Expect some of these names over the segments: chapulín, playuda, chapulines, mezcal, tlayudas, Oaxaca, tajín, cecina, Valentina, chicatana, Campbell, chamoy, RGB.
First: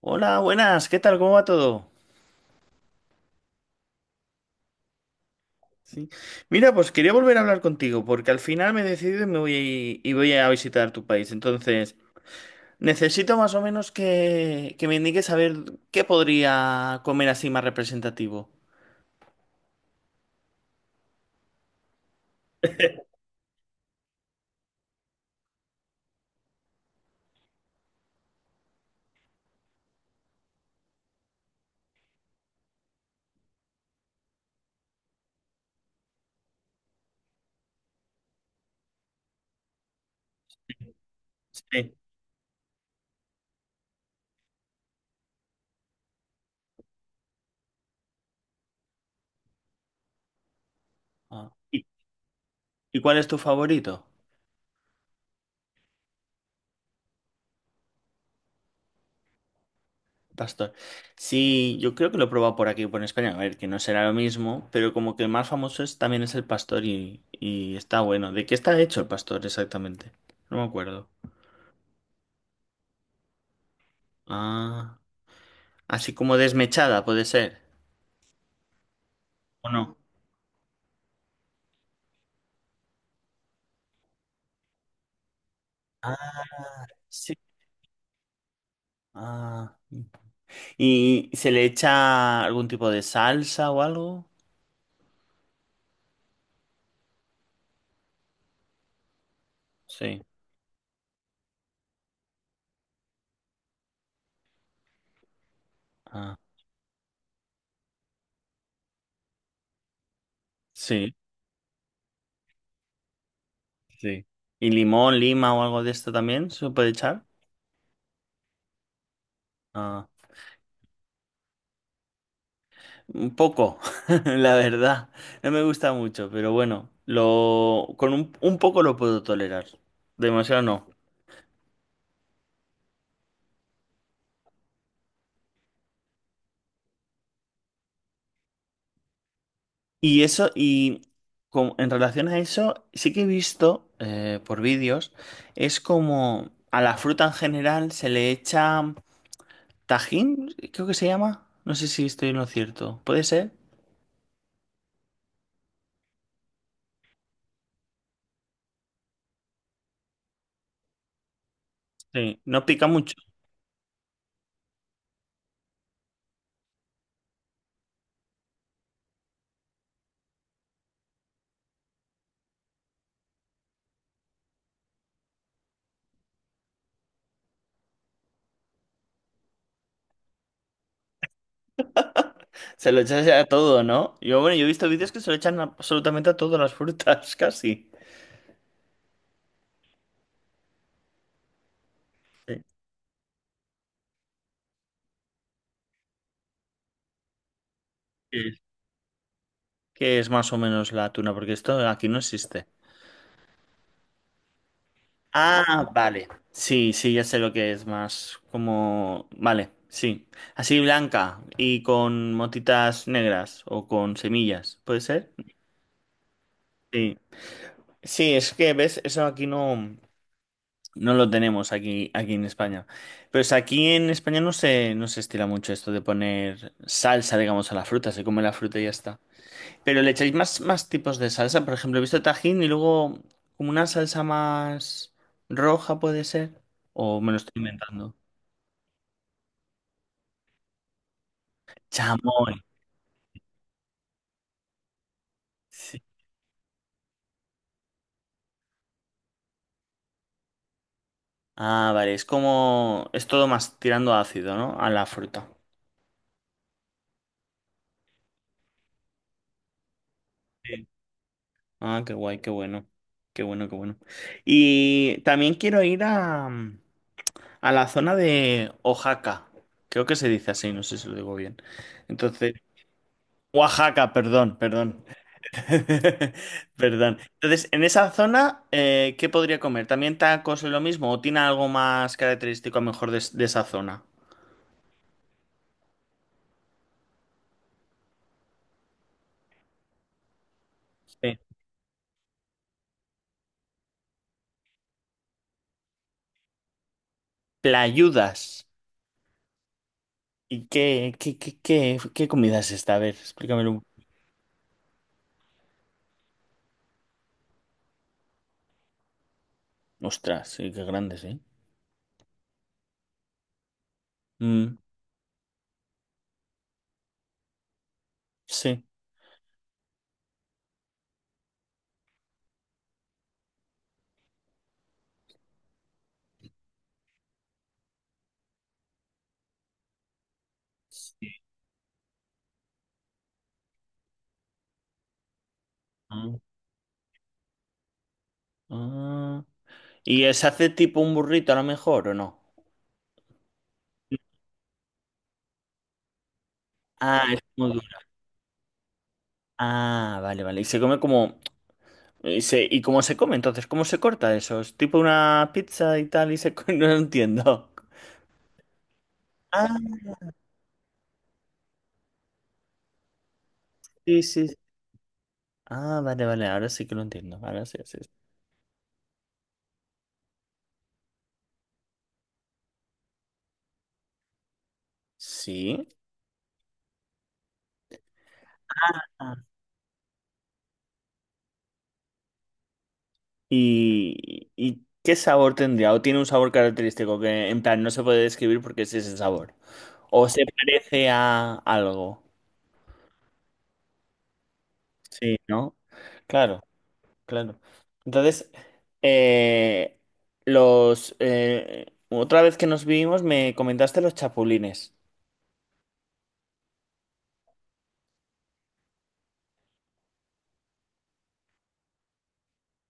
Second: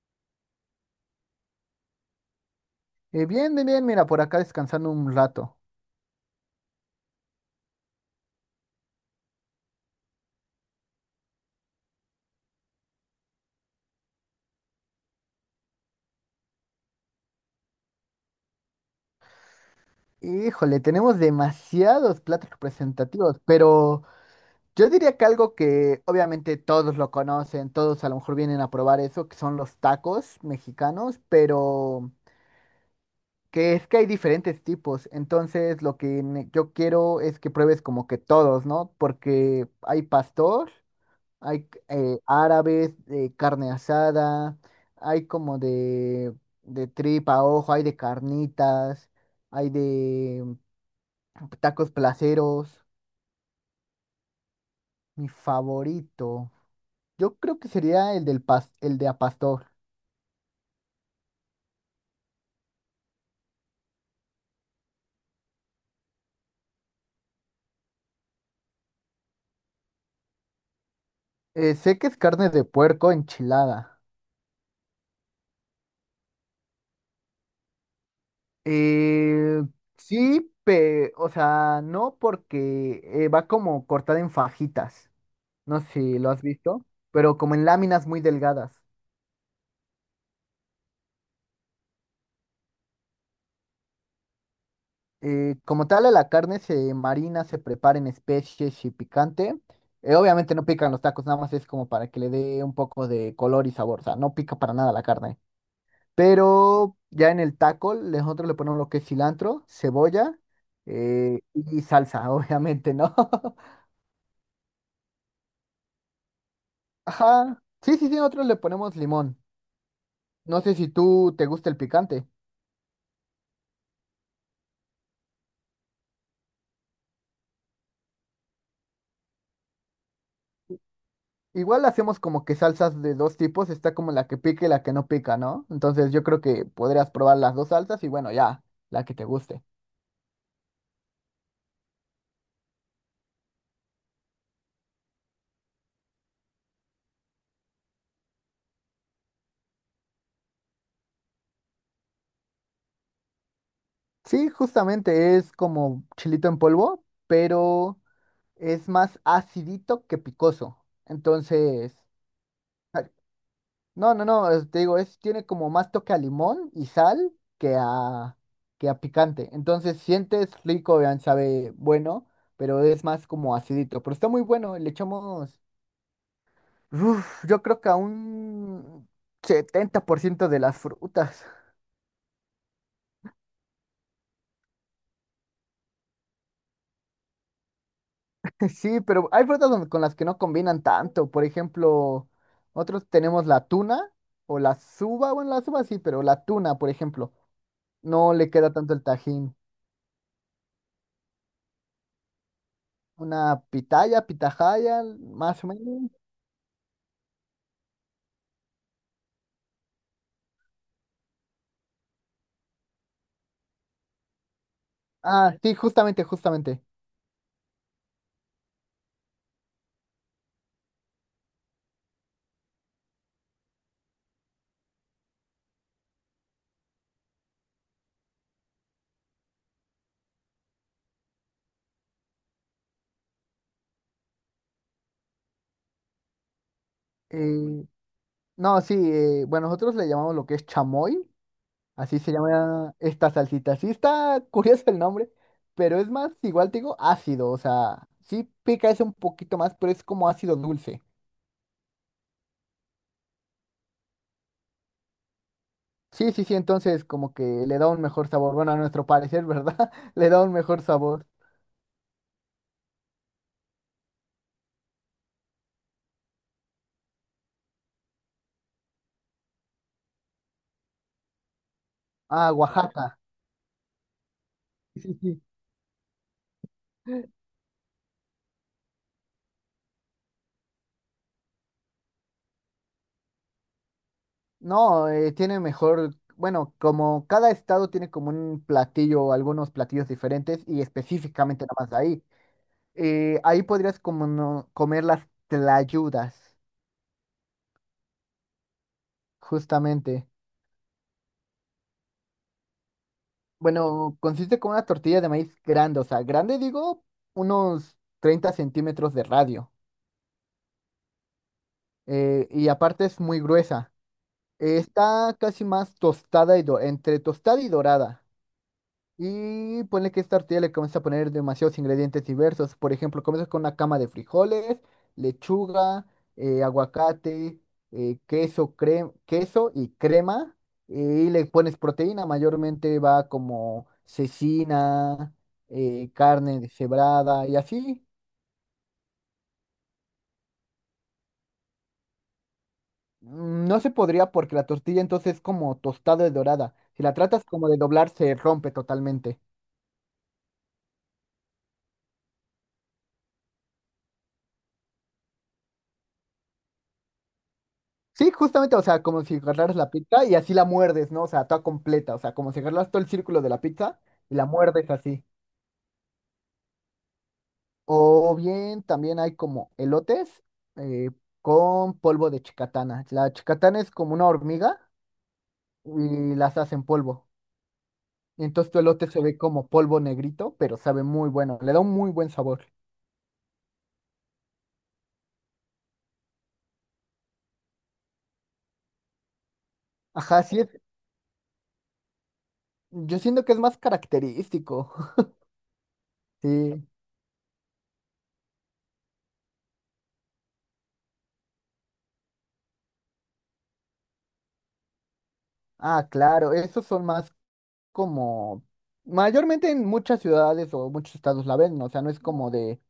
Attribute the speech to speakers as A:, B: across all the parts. A: Hola, buenas, ¿qué tal? ¿Cómo va todo?
B: Bien, bien, bien, mira, por acá descansando un rato.
A: Sí. Mira, pues quería volver a hablar contigo porque al final me he decidido y me voy y voy a visitar tu país. Entonces, necesito más o menos que me indiques a ver qué podría comer así más representativo.
B: Híjole, tenemos demasiados platos representativos, pero yo diría que algo que obviamente todos lo conocen, todos a lo mejor vienen a probar eso, que son los tacos mexicanos, pero que es que hay diferentes tipos. Entonces, lo que yo quiero es que pruebes como que todos, ¿no? Porque hay pastor. Hay
A: Sí.
B: árabes, de carne asada, hay como de tripa a ojo, hay de carnitas, hay de
A: Ah. ¿Y,
B: tacos placeros.
A: y cuál es tu favorito?
B: Mi favorito, yo creo que sería el de a pastor.
A: ¿Pastor? Sí, yo creo que lo he probado por aquí, por España. A ver, que no será lo mismo, pero como que el más famoso es, también es el pastor y está bueno. ¿De qué está hecho el pastor exactamente? No me acuerdo.
B: Sé que es carne de puerco enchilada.
A: Ah. Así como desmechada, puede ser,
B: Eh,
A: ¿o no?
B: sí, o sea, no porque va como cortada en fajitas. No sé
A: Ah,
B: si lo has visto,
A: sí.
B: pero como en láminas muy delgadas.
A: Ah. ¿Y se le echa algún tipo de salsa o algo?
B: Como tal, a la carne se marina, se prepara en especies y picante. Eh,
A: Sí.
B: obviamente no pican los tacos, nada más es como para que le dé un poco de color y sabor. O sea, no pica para nada la carne.
A: Ah,
B: Pero ya en el taco, nosotros le ponemos lo que es cilantro, cebolla
A: sí,
B: y salsa, obviamente, ¿no?
A: sí. ¿Y limón, lima o algo de esto también se puede echar?
B: Ajá. Sí, sí, sí, nosotros le ponemos limón.
A: Ah,
B: No sé si tú te gusta el picante.
A: un poco, la verdad. No me gusta mucho, pero bueno, lo con un poco lo puedo tolerar. Demasiado no.
B: Igual hacemos como que salsas de dos tipos, está como la que pica y la que no pica, ¿no? Entonces yo creo que podrías probar las dos salsas y bueno, ya, la que te guste.
A: Y eso, y en relación a eso, sí que he visto por vídeos, es como a la fruta en general se le echa tajín, creo que se llama. No sé si estoy en lo cierto. ¿Puede ser?
B: Sí, justamente es como chilito en polvo, pero es más acidito que picoso. Entonces,
A: Sí, no pica
B: ay,
A: mucho.
B: no, no, no, te digo, es, tiene como más toque a limón y sal que a, que a picante. Entonces sientes rico, vean, sabe bueno, pero es más como acidito. Pero está muy bueno, le echamos... Uf, yo creo que a un 70% de las frutas.
A: Se lo echas a todo, ¿no? Bueno, yo he visto vídeos que se lo echan absolutamente a todas las frutas, casi.
B: Sí, pero hay frutas con las que no combinan tanto. Por ejemplo, nosotros tenemos la tuna o la suba. Bueno, la suba sí, pero la tuna, por ejemplo, no le
A: Sí.
B: queda tanto el tajín.
A: Que es más o menos la tuna, porque esto aquí no existe.
B: Una pitaya, pitahaya, más o
A: Ah,
B: menos.
A: vale. Sí, sí, ya sé lo que es más como. Vale, sí. Así blanca y con motitas negras o con semillas, ¿puede ser?
B: Ah, sí, justamente, justamente.
A: Sí. Sí, es que, ¿ves? Eso aquí no lo tenemos aquí en España. Pero es aquí en España no se estila mucho esto de poner salsa, digamos, a la fruta. Se come la fruta y ya está. Pero le echáis más tipos de salsa. Por ejemplo, he visto tajín y luego como una salsa más roja, ¿puede ser? ¿O me lo estoy
B: Eh,
A: inventando?
B: no, sí, bueno, nosotros le llamamos lo que es chamoy. Así se
A: Chamoy.
B: llama esta salsita. Sí está curioso el nombre, pero
A: Sí.
B: es más, igual te digo, ácido. O sea, sí pica ese un poquito más, pero es como ácido dulce.
A: Ah, vale. Es todo más tirando a ácido, ¿no? A la fruta.
B: Sí, sí, sí, entonces como que le da un mejor sabor. Bueno, a nuestro parecer, ¿verdad? Le da un mejor
A: Sí.
B: sabor.
A: Ah, qué guay, qué bueno. Qué bueno, qué bueno. Y también quiero ir a la zona de Oaxaca. Creo que se dice así, no sé si lo digo bien. Entonces,
B: Ah, Oaxaca.
A: Oaxaca, perdón,
B: Sí,
A: perdón.
B: sí, sí.
A: Perdón. Entonces, en esa zona, ¿qué podría comer? ¿También tacos es lo mismo? ¿O tiene algo más característico a lo mejor de esa zona?
B: No, tiene mejor, bueno, como cada estado tiene como un platillo, o algunos platillos diferentes y
A: Sí.
B: específicamente nada más de ahí. Ahí podrías como comer las tlayudas,
A: Playudas.
B: justamente.
A: ¿Y qué comida es esta? A ver, explícamelo.
B: Bueno, consiste con una tortilla de maíz grande, o sea, grande digo, unos 30 centímetros de radio.
A: Ostras, sí, qué grandes, ¿eh?
B: Y aparte es muy gruesa.
A: Mm,
B: Está casi más tostada y entre tostada y dorada.
A: sí.
B: Y ponle que esta tortilla le comienza a poner demasiados ingredientes diversos. Por ejemplo, comienza con una cama de frijoles, lechuga, aguacate, queso, queso y crema.
A: Sí.
B: Y le pones proteína, mayormente va como cecina,
A: Ah,
B: carne deshebrada y así.
A: ah. ¿Y se hace tipo un burrito a lo mejor o no?
B: No se podría porque la tortilla entonces es como tostada y dorada. Si la
A: Ah, es
B: tratas
A: como
B: como de
A: duro.
B: doblar, se rompe totalmente.
A: Ah, vale, vale. Y se come. ¿Y cómo se come entonces? ¿Cómo se corta eso? ¿Es tipo una pizza y tal? No lo entiendo.
B: Sí, justamente, o sea, como si agarraras
A: Ah,
B: la pizza y así la muerdes, ¿no? O sea, toda completa, o sea, como si agarras todo el círculo de la pizza
A: sí,
B: y la
A: sí, sí.
B: muerdes así.
A: Ah, vale, vale. Ahora sí que lo entiendo. Ahora sí, sí.
B: O bien también hay como elotes eh, con polvo de chicatana. La chicatana es como una hormiga
A: Sí.
B: y las hacen polvo. Y entonces tu elote se ve como polvo negrito, pero sabe muy bueno, le da un muy buen sabor.
A: ¿Y qué sabor tendría? ¿O tiene un sabor característico que en plan no se puede describir porque es ese sabor? ¿O
B: Ajá,
A: se
B: sí,
A: parece a algo?
B: yo siento que es más característico.
A: Sí, ¿no? Claro,
B: Sí.
A: claro. Entonces, eh, los otra vez que nos vimos me comentaste los chapulines.
B: Ah, claro, esos son más como, mayormente en muchas ciudades o muchos estados la venden, o sea, no es como de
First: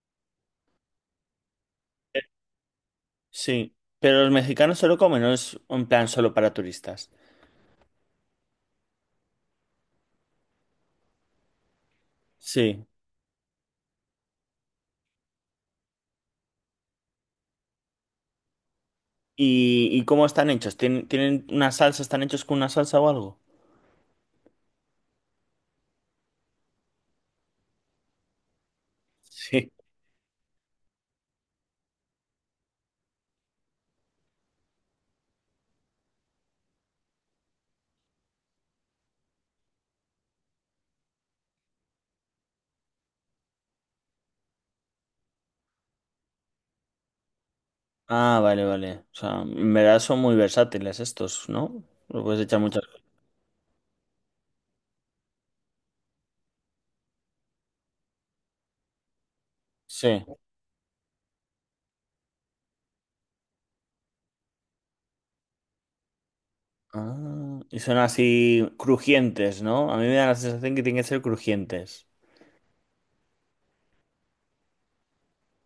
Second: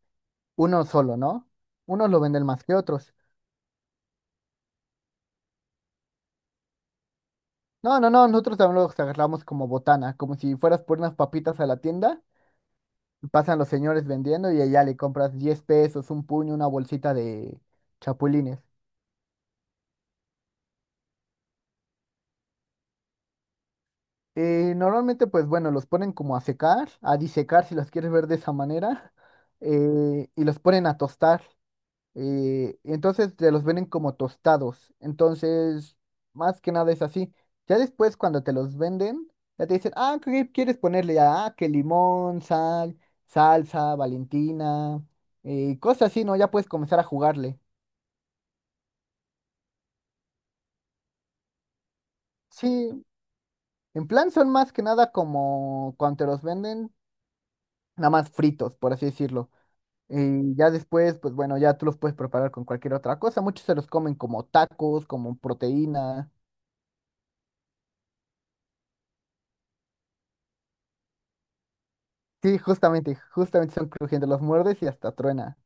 B: uno solo, ¿no? Unos lo venden más que otros.
A: Sí, pero los mexicanos solo comen, no es un plan solo para turistas.
B: No, no, no, nosotros también los agarramos como botana, como si fueras por unas papitas a la tienda,
A: Sí.
B: y pasan los señores vendiendo y allá le compras 10 pesos, un puño, una bolsita de chapulines.
A: ¿Y cómo están hechos? ¿Tienen una salsa? ¿Están hechos con una salsa o algo?
B: Normalmente, pues bueno, los ponen como a secar, a disecar si los quieres ver de esa manera,
A: Sí.
B: y los ponen a tostar. Y entonces te los venden como tostados. Entonces, más que nada es así. Ya después cuando te los venden, ya te dicen, ah, ¿qué quieres ponerle? Ah, que limón, sal, salsa, Valentina, y cosas así, ¿no? Ya puedes comenzar a jugarle.
A: Ah, vale, vale. O sea, en verdad son muy versátiles estos, ¿no? Lo puedes echar muchas cosas.
B: Sí, en plan son más que nada como cuando te los venden, nada más fritos, por así decirlo.
A: Sí.
B: Y ya después, pues bueno, ya tú los puedes preparar con cualquier otra cosa. Muchos se los comen como tacos, como proteína.
A: Ah, y son así crujientes, ¿no? A mí me da la sensación que tienen que ser crujientes.
B: Sí, justamente, justamente son crujientes, los muerdes y hasta truena.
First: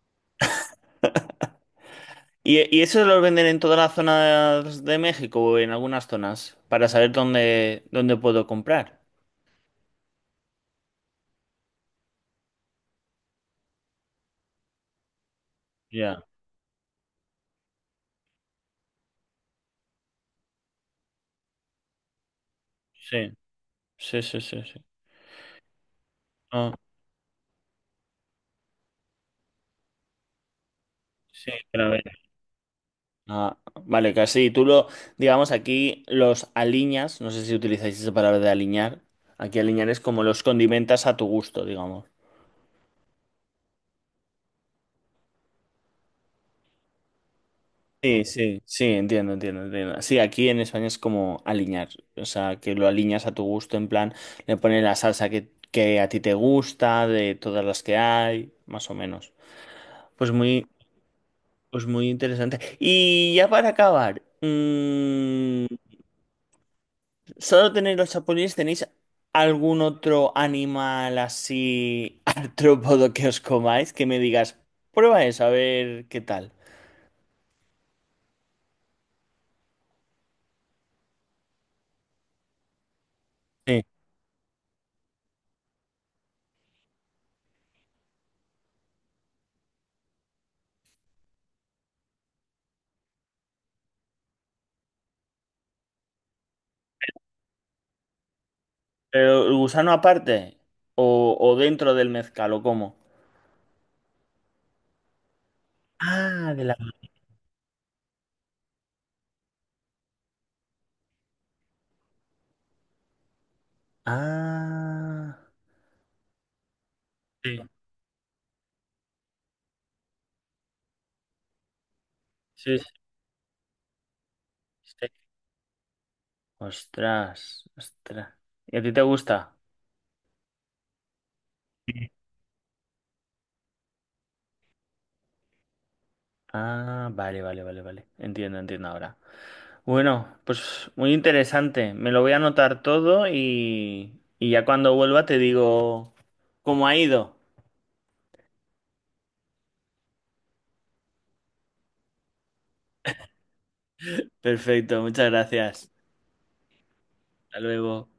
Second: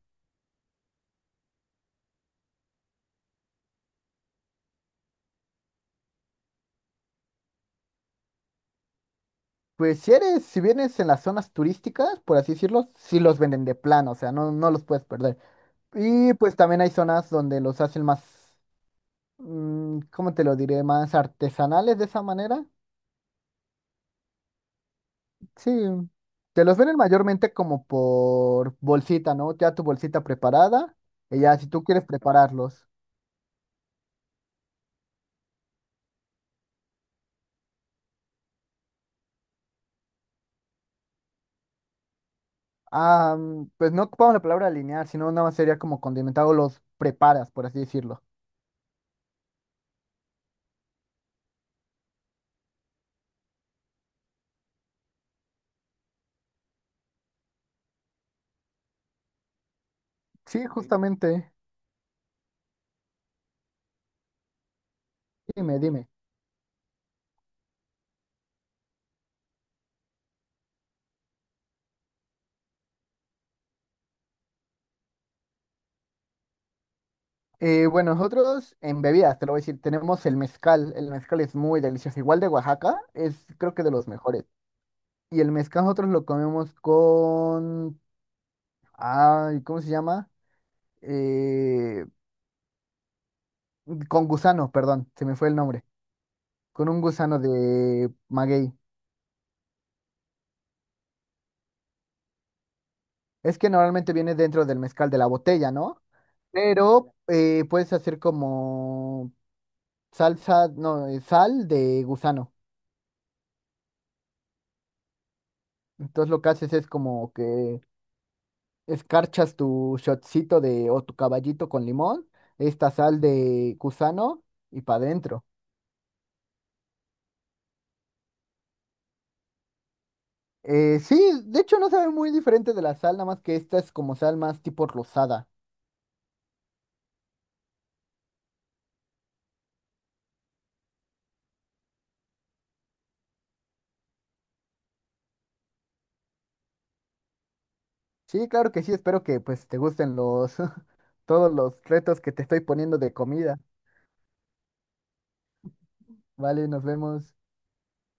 A: ¿Y esos los venden en toda la zona de México o en algunas zonas? Para saber dónde puedo comprar.
B: Pues si eres, si vienes en las zonas turísticas, por así decirlo, sí los venden de plano, o sea, no, no los puedes perder.
A: Ya.
B: Y pues también hay zonas donde los hacen más, ¿cómo te lo diré? Más artesanales de esa manera.
A: Sí, sí, sí, sí, sí.
B: Sí, te
A: Ah,
B: los venden mayormente como por bolsita, ¿no? Ya tu bolsita preparada, y
A: sí,
B: ya si tú
A: claro.
B: quieres prepararlos.
A: Ah, vale, casi. Digamos, aquí los aliñas, no sé si utilizáis esa palabra de aliñar. Aquí aliñar es como los condimentas a tu gusto, digamos.
B: Ah, pues no ocupamos la palabra alinear, sino nada más sería como condimentado, los preparas, por así decirlo.
A: Sí, sí, sí, entiendo, entiendo, entiendo. Sí, aquí en España es como aliñar, o sea, que lo aliñas a tu gusto, en plan, le pones la salsa que a ti te gusta, de todas las que hay, más o menos. Pues muy,
B: Sí, justamente.
A: pues muy interesante. Y ya para acabar,
B: Dime, dime.
A: ¿solo tenéis los chapulines? ¿Tenéis algún otro animal así artrópodo que os comáis? Que me digas, prueba eso, a ver qué tal.
B: Bueno, nosotros en bebidas, te lo voy a decir, tenemos el mezcal. El mezcal es muy delicioso. Igual de Oaxaca, es creo
A: Sí.
B: que de los mejores. Y el mezcal nosotros lo comemos con... Ay, ¿cómo se llama? Eh, con gusano, perdón, se me fue el nombre. Con un gusano de maguey.
A: ¿Pero el gusano aparte? ¿O dentro del mezcal? ¿O cómo?
B: Es que normalmente viene dentro del mezcal de la botella, ¿no?
A: Ah, de la.
B: Pero puedes hacer como salsa, no, sal de gusano.
A: Ah.
B: Entonces lo que haces es como
A: Sí,
B: que escarchas tu shotcito de o tu caballito con limón,
A: sí, sí,
B: esta sal de gusano y para
A: sí.
B: adentro.
A: Ostras, ostras. ¿Y a ti te gusta?
B: Sí, de hecho no sabe muy diferente de la sal, nada más que esta es como sal más tipo rosada.
A: Ah, vale, vale, vale, vale. Entiendo, entiendo ahora. Bueno, pues muy interesante. Me lo voy a anotar todo y ya cuando vuelva te digo cómo ha ido.
B: Sí, claro que sí, espero que pues te gusten los todos los retos que te estoy poniendo de comida.
A: Perfecto, muchas gracias.
B: Vale, nos vemos.
A: Hasta luego.